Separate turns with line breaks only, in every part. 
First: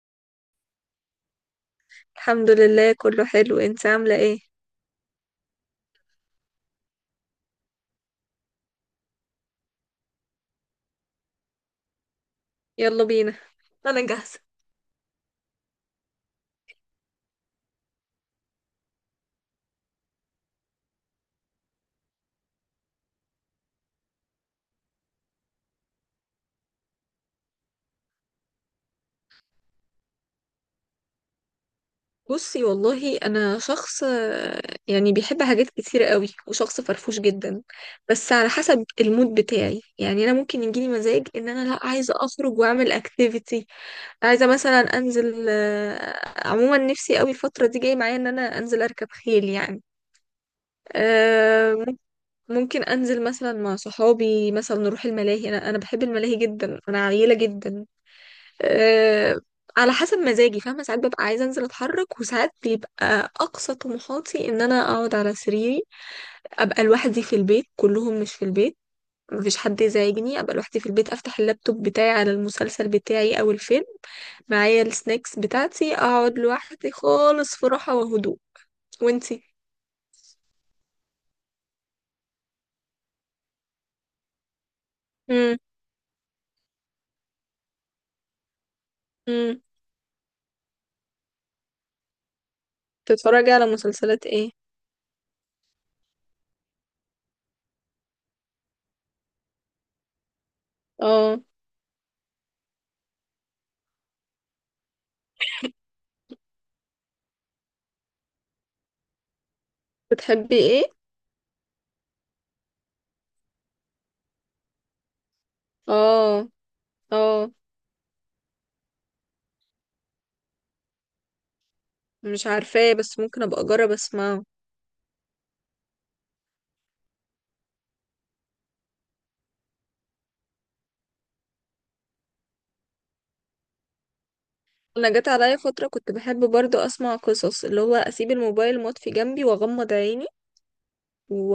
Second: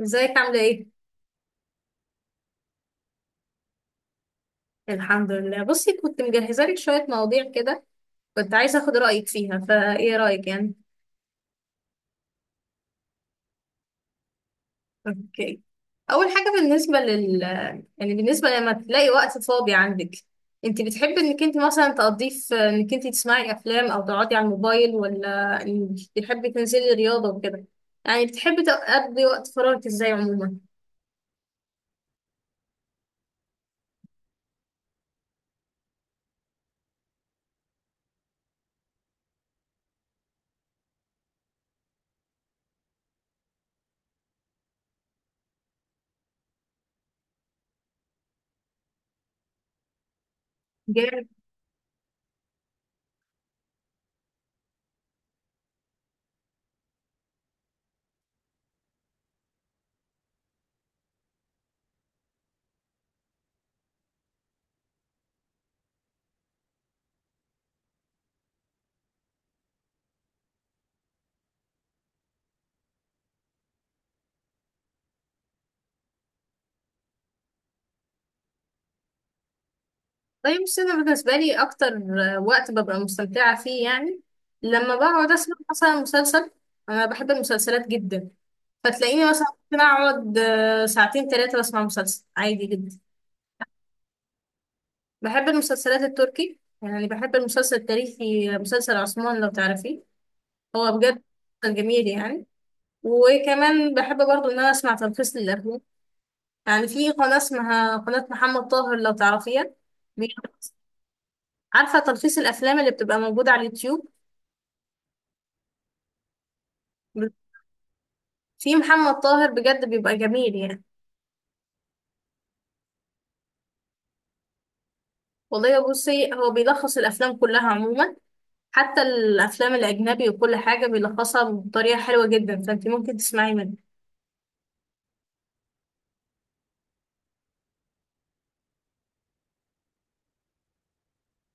ازيك، عاملة ايه؟
الحمد لله كله حلو. انت عاملة ايه؟
الحمد لله، بصي كنت مجهزة لك شوية مواضيع كده. كنت عايزة اخد رأيك فيها، فايه رأيك يعني؟
يلا بينا. انا جاهزة.
اوكي، اول حاجة بالنسبة لل يعني بالنسبة لما تلاقي وقت فاضي عندك، انت بتحبي انك انت مثلا تقضيه في انك انت تسمعي افلام او تقعدي على الموبايل، ولا انك بتحبي تنزلي رياضة وكده، يعني بتحبي تقضي وقت فراغك ازاي عموما؟
بصي والله انا شخص يعني بيحب حاجات كتير قوي وشخص فرفوش جدا. بس على حسب المود بتاعي، يعني ممكن يجيلي مزاج ان انا لا عايزة اخرج واعمل اكتيفيتي، عايزة مثلا انزل. عموما نفسي قوي الفترة دي جاي معايا ان انا انزل اركب خيل يعني.
جامد.
آه، مم- ممكن انزل مثلا مع صحابي، مثلا نروح الملاهي. انا بحب الملاهي جدا، انا عيلة جدا. أه، على حسب مزاجي، فاهمة؟ ساعات ببقى عايزة انزل اتحرك، وساعات بيبقى اقصى طموحاتي ان انا اقعد على سريري، ابقى لوحدي في البيت، كلهم مش في البيت، مفيش حد يزعجني، ابقى لوحدي في البيت، افتح اللابتوب بتاعي على المسلسل بتاعي او الفيلم، معايا السناكس بتاعتي، اقعد لوحدي خالص في راحة وهدوء. وانتي؟
طيب بس انا بالنسبه لي اكتر وقت ببقى مستمتعه فيه، يعني لما بقعد اسمع
امم
مثلا مسلسل. انا بحب المسلسلات جدا، فتلاقيني مثلا
امم،
ممكن اقعد ساعتين ثلاثه بسمع مسلسل عادي جدا.
بتتفرجي على مسلسلات ايه؟
بحب المسلسلات التركي، يعني بحب المسلسل التاريخي، مسلسل عثمان لو تعرفيه، هو بجد
اه.
مسلسل جميل يعني. وكمان بحب برضو ان انا اسمع تلخيص للافلام، يعني في قناه اسمها قناه محمد طاهر لو تعرفيها. بي-
بتحبي ايه؟
عارفه تلخيص الافلام اللي بتبقى موجوده على اليوتيوب؟
اه. اه.
في محمد طاهر بجد بيبقى جميل يعني.
مش عارفاه بس ممكن ابقى اجرب اسمعه.
والله بصي، هو بيلخص الافلام كلها عموما، حتى الافلام الاجنبي، وكل حاجه بيلخصها بطريقه حلوه جدا، فانت ممكن تسمعي منه.
انا جت عليا فتره كنت بحب برضو اسمع قصص، اللي هو اسيب الموبايل مطفي جنبي واغمض عيني و...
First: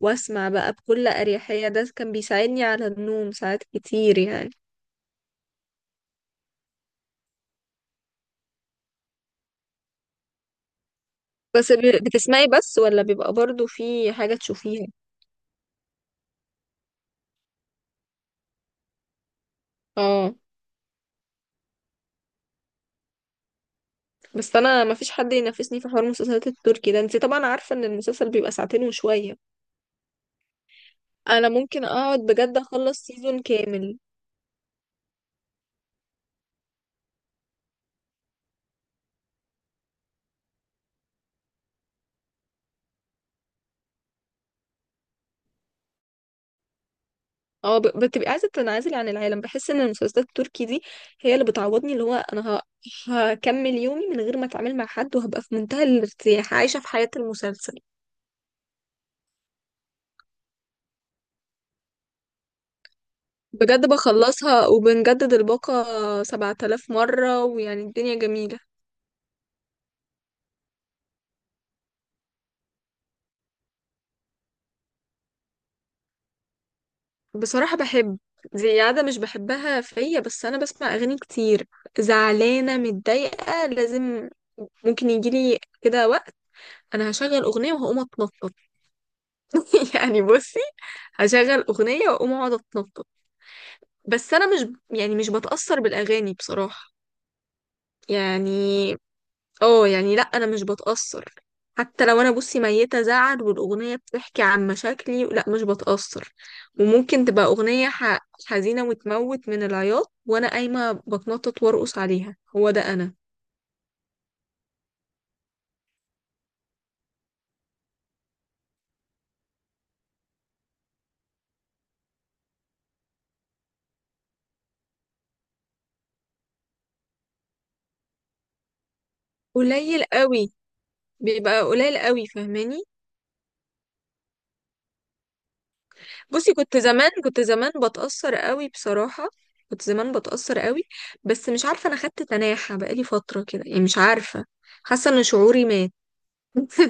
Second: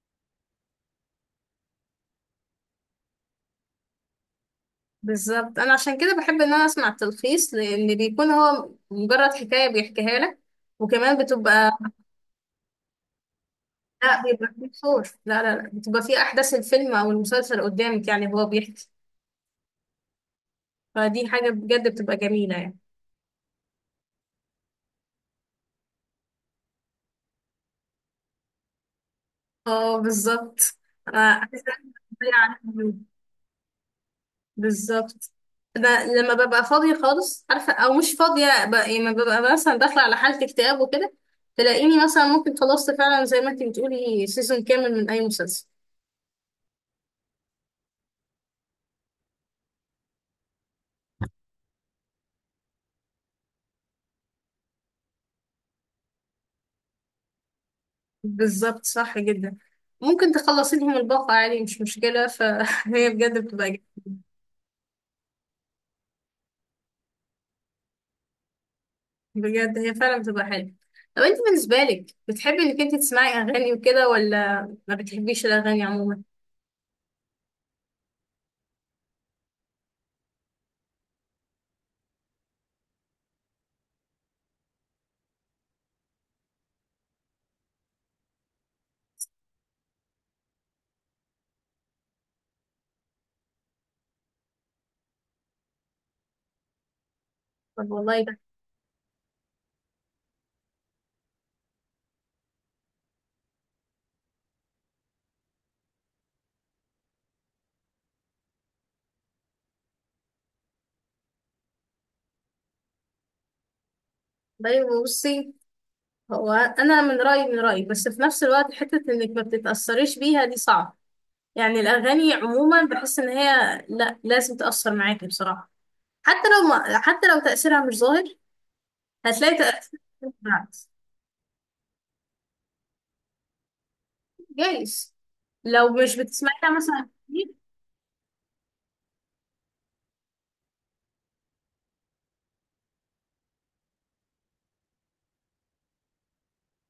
واسمع بقى بكل اريحيه. ده كان بيساعدني على النوم ساعات كتير يعني.
بالظبط، انا عشان كده بحب ان انا اسمع التلخيص، لان بيكون هو مجرد حكايه بيحكيها لك، وكمان
بس
بتبقى.
بتسمعي بس، ولا بيبقى برضو في
لا،
حاجه
بيبقى فيه
تشوفيها؟
صور، لا لا لا، بتبقى فيه احداث الفيلم او المسلسل قدامك، يعني هو بيحكي.
اه.
فدي حاجه بجد بتبقى جميله يعني.
بس انا ما فيش حد ينافسني في حوار المسلسلات التركي ده. انت طبعا عارفه ان المسلسل بيبقى ساعتين وشويه.
اه، بالظبط. انا
انا
عايزة
ممكن اقعد
أتكلم
بجد
عنها.
اخلص سيزون كامل.
بالظبط، انا لما ببقى فاضيه خالص، عارفه، او مش فاضيه، لما ببقى مثلا داخله على حاله اكتئاب وكده، تلاقيني مثلا ممكن خلصت فعلا زي ما انت بتقولي سيزون كامل من اي مسلسل.
اه، بتبقي عايزه تنعزلي عن العالم. بحس ان المسلسلات التركي دي هي اللي بتعوضني. اللي هو انا هكمل يومي من غير ما اتعامل مع حد، وهبقى في منتهى الارتياح عايشه في حياه المسلسل.
بالظبط، صح جدا. ممكن تخلصي لهم الباقه عادي، مش مشكله، فهي بجد
بجد بخلصها وبنجدد الباقه 7000 مره، ويعني الدنيا جميله.
بجد هي فعلا بتبقى حلوه. طب انت بالنسبه لك، بتحبي انك انت تسمعي اغاني وكده، ولا ما بتحبيش الاغاني عموما؟
بصراحه بحب. دي عادة مش بحبها فيا، بس انا بسمع اغاني كتير. زعلانه، متضايقه، لازم. ممكن يجيلي كده وقت انا هشغل اغنيه وهقوم اتنطط. يعني بصي، هشغل أغنية وأقوم أقعد أتنطط. بس أنا مش، يعني مش بتأثر بالأغاني بصراحة.
طب، والله ده،
يعني اه، يعني لأ، أنا مش بتأثر. حتى لو أنا بصي ميتة زعل والأغنية بتحكي عن مشاكلي، لأ مش بتأثر. وممكن تبقى أغنية حزينة وتموت من العياط، وأنا قايمة بتنطط وأرقص عليها. هو ده أنا.
طيب بصي، هو انا من رايي، من رايي بس في نفس الوقت حته انك ما بتتاثريش بيها دي صعب، يعني الاغاني عموما بحس ان هي لا، لازم تاثر معاكي بصراحه. حتى لو تاثيرها مش ظاهر، هتلاقي تاثير.
قليل قوي.
بالعكس.
بيبقى قليل قوي، فاهماني؟
جايز، لو مش
بصي
بتسمعيها
كنت
مثلا
زمان كنت
كتير.
زمان بتأثر قوي بصراحة. كنت زمان بتأثر قوي. بس مش عارفة، انا خدت تناحة بقالي فترة كده، يعني مش عارفة، حاسة ان شعوري مات.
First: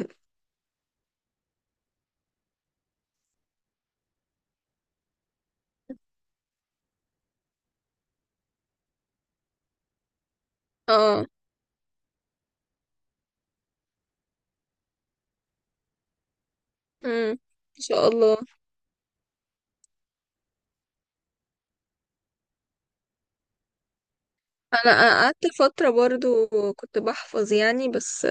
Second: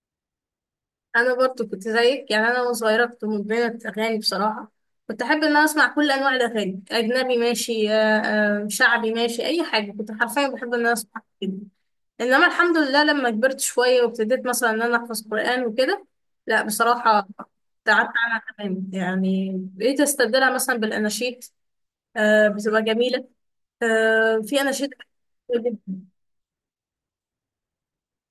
انا برضو كنت زيك، يعني انا وانا صغيره كنت مدمنه اغاني بصراحه، كنت احب ان انا اسمع كل انواع الاغاني، اجنبي ماشي، شعبي ماشي، اي حاجه كنت حرفيا بحب ان انا اسمع
اه.
كده. انما الحمد لله، لما كبرت شويه وابتديت مثلا ان انا احفظ قران وكده، لا بصراحه،
امم. ان شاء
تعبت
الله.
عنها تماما، يعني بقيت استبدلها مثلا بالاناشيد. آه، بتبقى جميله، آه، في اناشيد
انا قعدت
كتير
فترة
جدا.
برضو كنت بحفظ يعني، بس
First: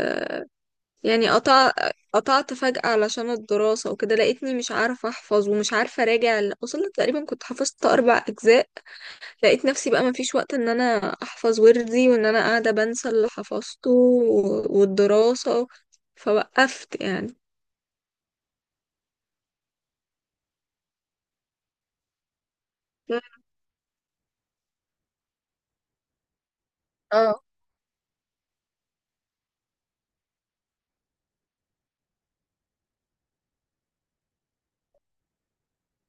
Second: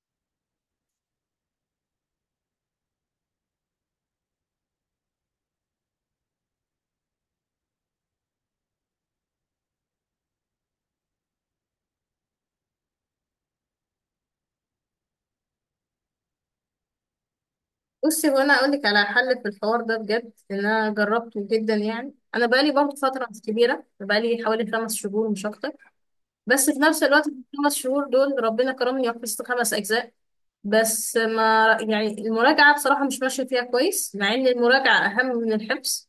يعني قطع، قطعت فجأة علشان الدراسة وكده. لقيتني مش عارفة احفظ ومش عارفة اراجع وصلت تقريبا كنت حفظت اربع اجزاء. لقيت نفسي بقى مفيش وقت ان انا احفظ وردي، وان انا قاعدة بنسى اللي حفظته والدراسة، فوقفت يعني.
بصي، هو انا اقول لك على حل في الحوار ده بجد ان انا جربته جدا، يعني انا بقالي برضه فتره مش كبيره، بقالي حوالي 5 شهور مش اكتر، بس في نفس الوقت في
اه.
الخمس شهور دول ربنا كرمني وحفظت 5 اجزاء. بس ما يعني المراجعة بصراحة مش ماشية فيها كويس، مع إن المراجعة أهم من الحفظ.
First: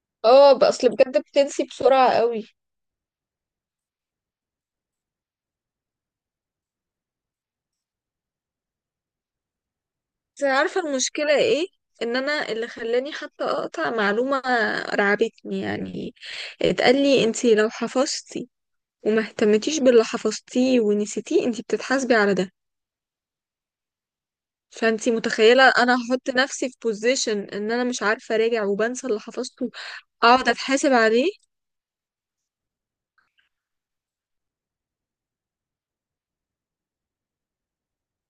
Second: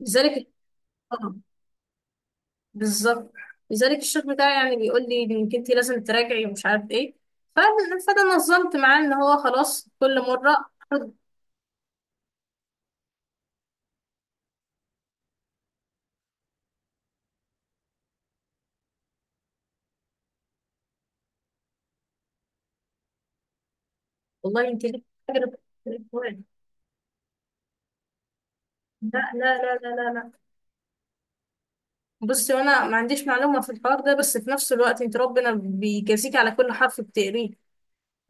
لذلك،
اه بقى، اصل بجد
آه،
بتنسي بسرعة قوي.
بالظبط. لذلك الشيخ بتاعي يعني بيقول لي إنك أنت لازم تراجعي ومش عارف إيه، ف- فأنا نظمت معاه إن هو خلاص كل
بس
مرة
عارفة
خد.
المشكلة ايه؟ ان انا اللي خلاني حتى اقطع معلومة، رعبتني يعني. اتقال لي انتي لو حفظتي وما اهتمتيش باللي حفظتيه ونسيتيه، انتي بتتحاسبي على ده.
والله أنت ليك
فانتي
أجر
متخيلة
في
انا هحط
القرآن.
نفسي في بوزيشن ان انا مش عارفة اراجع وبنسى
لا
اللي
لا
حفظته،
لا لا لا لا.
اقعد اتحاسب عليه؟
بصي، وأنا ما عنديش معلومة في الحوار ده، بس في نفس الوقت أنت ربنا بيجازيك على كل حرف بتقريه.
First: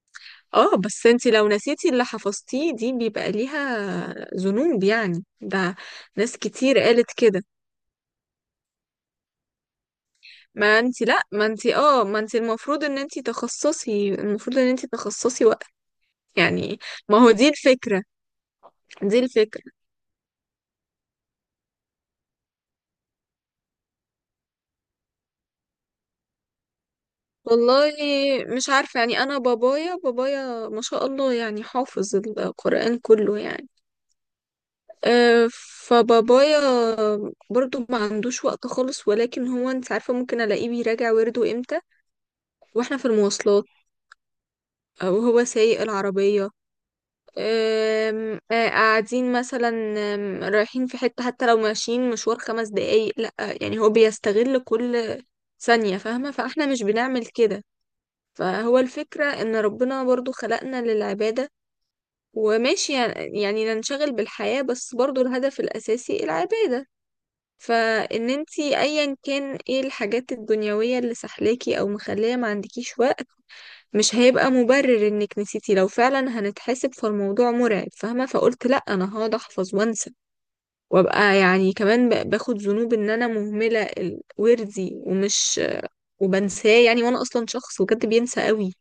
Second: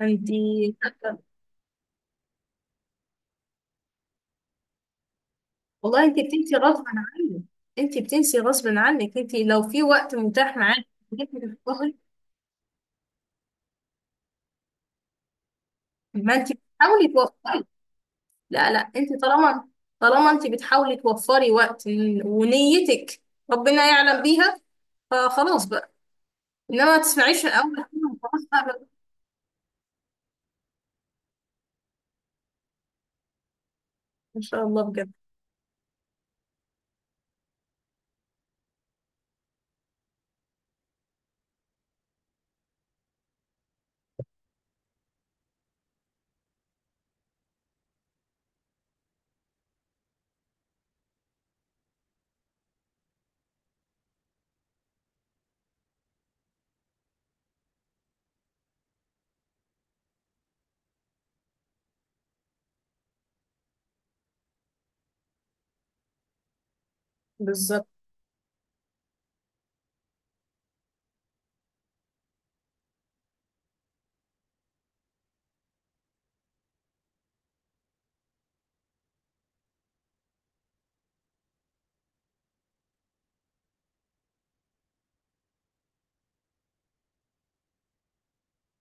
أنت.
اه بس انتي لو نسيتي اللي حفظتيه دي بيبقى ليها ذنوب يعني ده.
والله انت
ناس
بتنسي
كتير
غصب
قالت كده.
عنك. انت بتنسي غصب عنك، انت لو في وقت متاح
ما
معاك
انتي لا،
إنك
ما انتي
تتفرغي،
اه، ما انتي المفروض ان انتي تخصصي، المفروض ان انتي تخصصي وقت
ما انت
يعني.
بتحاولي
ما هو دي
توفري.
الفكرة،
لا لا،
دي
انت طالما
الفكرة.
طالما انت بتحاولي توفري وقت، ونيتك ربنا يعلم بيها. فخلاص بقى، انما ما تسمعيش من اول
والله
كلمة وخلاص بقى
مش
بقى.
عارفة يعني. انا بابايا، بابايا ما شاء الله يعني حافظ القرآن كله يعني.
ان شاء الله بجد.
آه، فبابايا برضو ما عندوش وقت خالص، ولكن هو، انت عارفة، ممكن الاقيه بيراجع ورده امتى؟ واحنا في المواصلات، او هو سايق العربية، آم، آه، قاعدين مثلا، رايحين في حتة. حتى لو ماشيين مشوار خمس دقايق، لا يعني هو بيستغل كل ثانية، فاهمة؟ فاحنا مش بنعمل كده. فهو الفكرة ان ربنا برضو خلقنا للعبادة. وماشي يعني ننشغل بالحياة، بس برضو الهدف الأساسي العبادة.
بالظبط.
فان انتي ايا كان ايه الحاجات الدنيوية اللي سحلاكي او مخلية ما عندكيش وقت، مش هيبقى مبرر انك نسيتي. لو فعلا هنتحسب، فالموضوع مرعب، فاهمة؟ فقلت لا، انا هقعد احفظ وانسى وابقى يعني كمان باخد ذنوب ان انا مهملة وردي ومش، وبنساه يعني. وانا اصلا شخص بجد بينسى قوي،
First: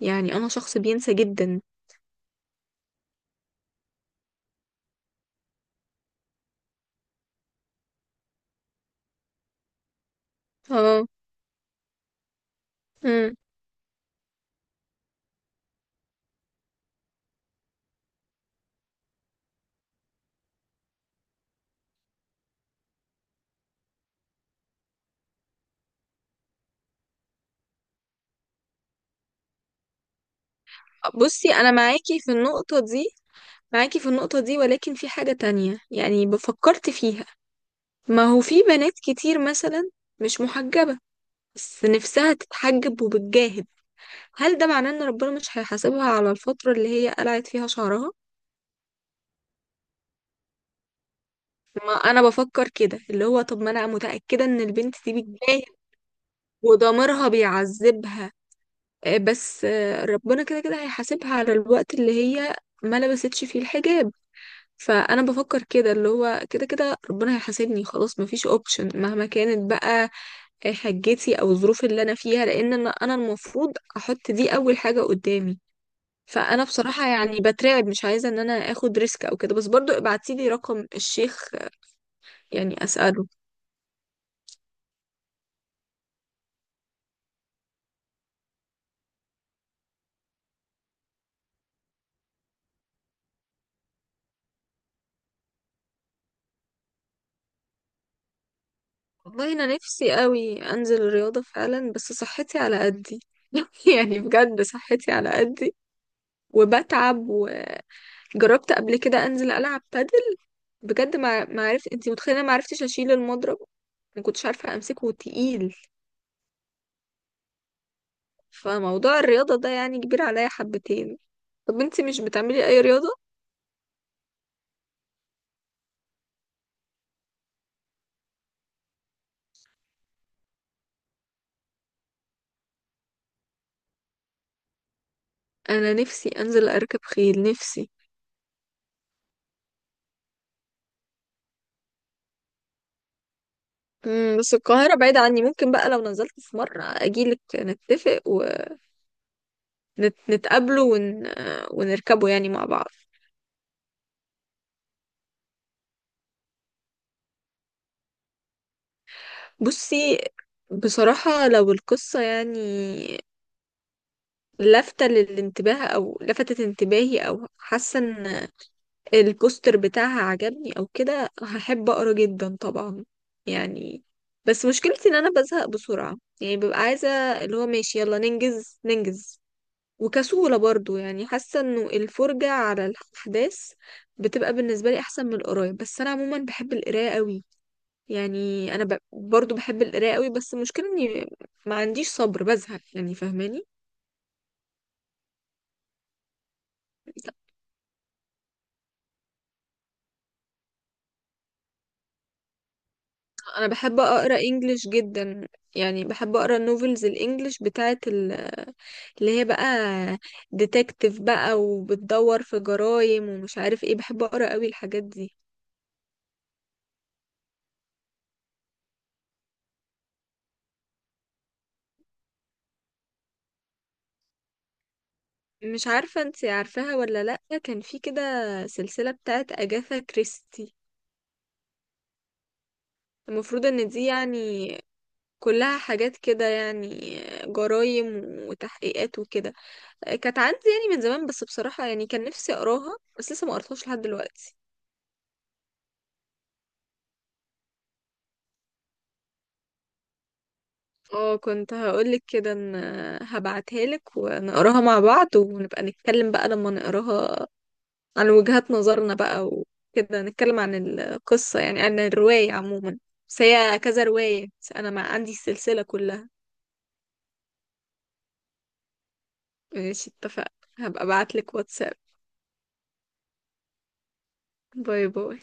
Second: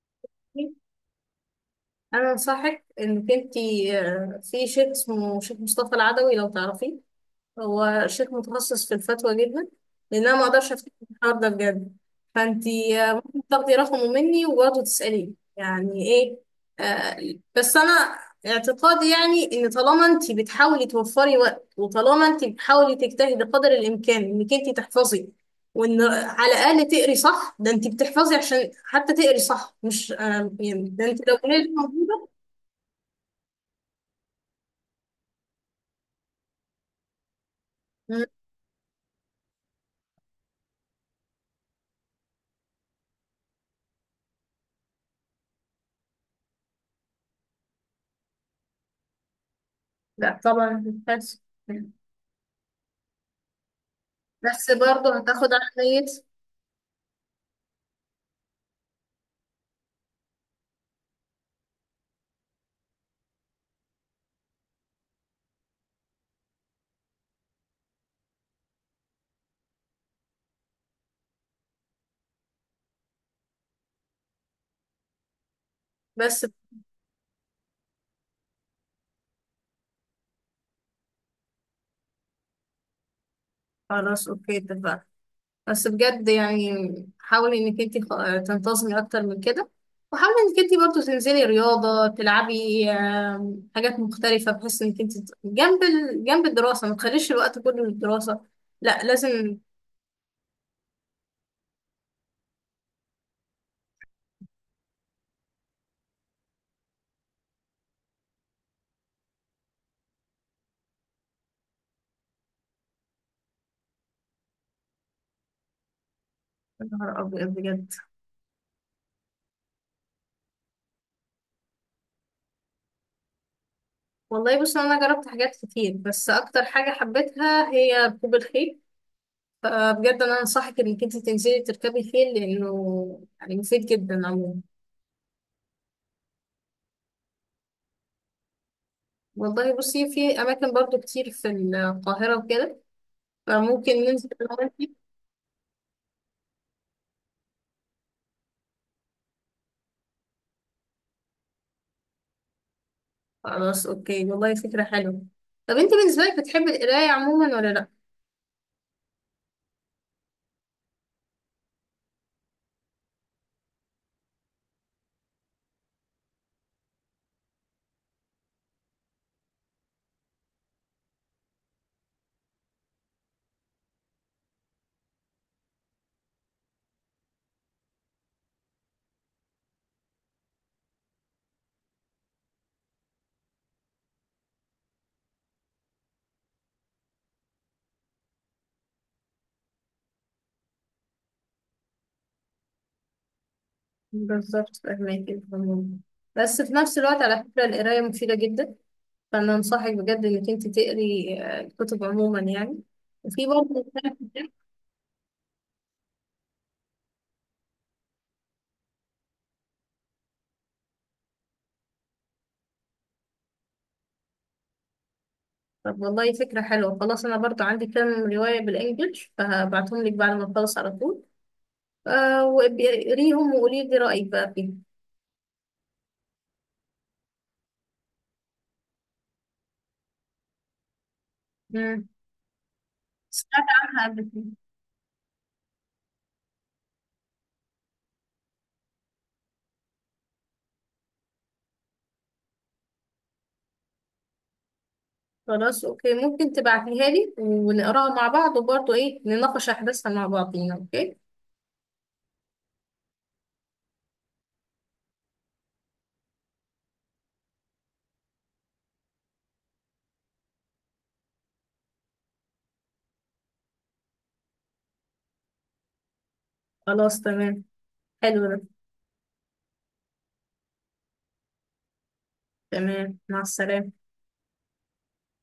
يعني انا شخص بينسى جدا.
انا انصحك انك انت، في شيخ اسمه شيخ مصطفى العدوي لو تعرفيه، هو شيخ متخصص في الفتوى جدا. لان انا ما اقدرش افتكر
اه.
الحوار ده بجد، فانتي
امم.
ممكن تاخدي رقمه مني وبرضه تساليه يعني ايه. آه، بس انا اعتقادي يعني ان طالما انتي بتحاولي توفري وقت، وطالما انتي بتحاولي تجتهدي قدر الامكان انك انتي تحفظي، وان على الاقل تقري صح، ده انتي بتحفظي عشان حتى تقري صح، مش يعني ده انتي لو
بصي
قريتي
انا معاكي
موجوده.
في النقطة دي، معاكي في النقطة دي، ولكن في حاجة تانية يعني بفكرت فيها. ما
مم.
هو في بنات كتير مثلا مش محجبة بس نفسها تتحجب وبتجاهد، هل ده معناه ان ربنا مش هيحاسبها على الفترة اللي هي قلعت فيها شعرها؟
لا طبعا، بس،
ما انا بفكر كده، اللي هو طب ما انا متأكدة ان
بس
البنت دي
برضه هتاخد على
بتجاهد
نيتي
وضميرها بيعذبها، بس ربنا كده كده هيحاسبها على الوقت اللي هي ما لبستش فيه الحجاب. فانا بفكر كده، اللي هو كده كده ربنا هيحاسبني، خلاص مفيش اوبشن مهما كانت بقى حاجتي او الظروف اللي انا فيها، لان انا المفروض احط دي اول حاجه قدامي.
بس.
فانا بصراحه يعني بترعب، مش عايزه ان انا اخد ريسك او كده، بس برضو ابعتي لي رقم الشيخ يعني اساله.
خلاص، اوكي اتفقنا. بس بجد يعني حاولي انك انت تنتظمي اكتر من كده، وحاولي انك انت برضو تنزلي رياضة، تلعبي حاجات مختلفة، بحيث انك انت جنب جنب الدراسة ما تخليش الوقت كله للدراسة. لا،
والله
لازم.
انا نفسي قوي انزل الرياضه فعلا، بس صحتي على قدي. يعني بجد صحتي على قدي، وبتعب. وجربت قبل كده انزل العب بادل، بجد ما عرفت، انت متخيله ما عرفتش اشيل المضرب، ما كنتش عارفه امسكه، تقيل.
يا نهار ابيض، بجد.
فموضوع الرياضه ده يعني كبير عليا حبتين. طب انتي مش بتعملي اي رياضة؟
والله بصي، انا جربت حاجات كتير بس اكتر حاجة حبيتها هي ركوب الخيل، فبجد انا انصحك انك انت تنزلي تركبي خيل، لانه يعني مفيد جدا عموما.
انا نفسي انزل اركب خيل، نفسي.
والله بصي، في أماكن برضو كتير في القاهرة وكده، فممكن ننزل
مم،
أنا
بس القاهرة
وأنتي.
بعيدة عني. ممكن بقى لو نزلت في مرة اجيلك، نتفق ونتقابله ونركبه يعني مع بعض.
خلاص أوكي، والله فكرة حلوة. طب أنت بالنسبة لك بتحبي القراية عموما، ولا لأ؟
بصي بصراحة لو القصة يعني لافتة للانتباه، او لفتت انتباهي، او حاسة ان البوستر بتاعها عجبني او كده، هحب اقرا جدا طبعا يعني. بس مشكلتي ان انا بزهق بسرعة، يعني ببقى عايزة اللي هو ماشي يلا ننجز ننجز. وكسولة برضو، يعني حاسة انه الفرجة على الاحداث بتبقى بالنسبة لي احسن من القراية. بس انا عموما بحب القراية قوي، يعني انا برضو بحب القراية قوي، بس المشكلة اني ما عنديش صبر، بزهق يعني، فاهماني؟
بالظبط، فاهماكي تمام. بس في نفس الوقت، على فكرة، القراية مفيدة جدا، فأنا أنصحك بجد إنك أنت تقري الكتب عموما يعني. وفي
انا
برضه،
بحب اقرا انجليش جدا، يعني بحب اقرا النوفلز الانجليش بتاعت اللي هي بقى ديتكتيف بقى، وبتدور في جرايم ومش عارف ايه. بحب اقرا قوي الحاجات دي.
طب، والله فكرة حلوة. خلاص، أنا برضو عندي كام رواية بالإنجلش، فهبعتهم لك بعد ما أخلص على طول. وقريهم وقولي لي رأيك بقى فيهم.
مش عارفة انت عارفاها ولا لأ، كان في كده سلسلة بتاعت أجاثا كريستي.
مم. سمعت
المفروض ان دي
عنها قبل كده.
يعني كلها حاجات كده يعني، جرايم وتحقيقات وكده. كانت عندي يعني من زمان، بس بصراحة يعني كان نفسي اقراها بس لسه ما قرتهاش لحد دلوقتي.
خلاص، اوكي، ممكن تبعتيها لي ونقراها مع بعض، وبرضه ايه نناقش احداثها مع بعضينا. اوكي،
اه كنت هقولك كده، ان هبعتها لك ونقراها مع بعض، ونبقى نتكلم بقى لما نقراها عن وجهات نظرنا بقى وكده، نتكلم عن القصة يعني، عن الرواية عموما. بس هي كذا رواية، بس أنا مع عندي السلسلة كلها.
خلاص تمام، حلو ده.
ماشي، اتفق. هبقى ابعتلك واتساب.
تمام، مع السلامة.
باي باي.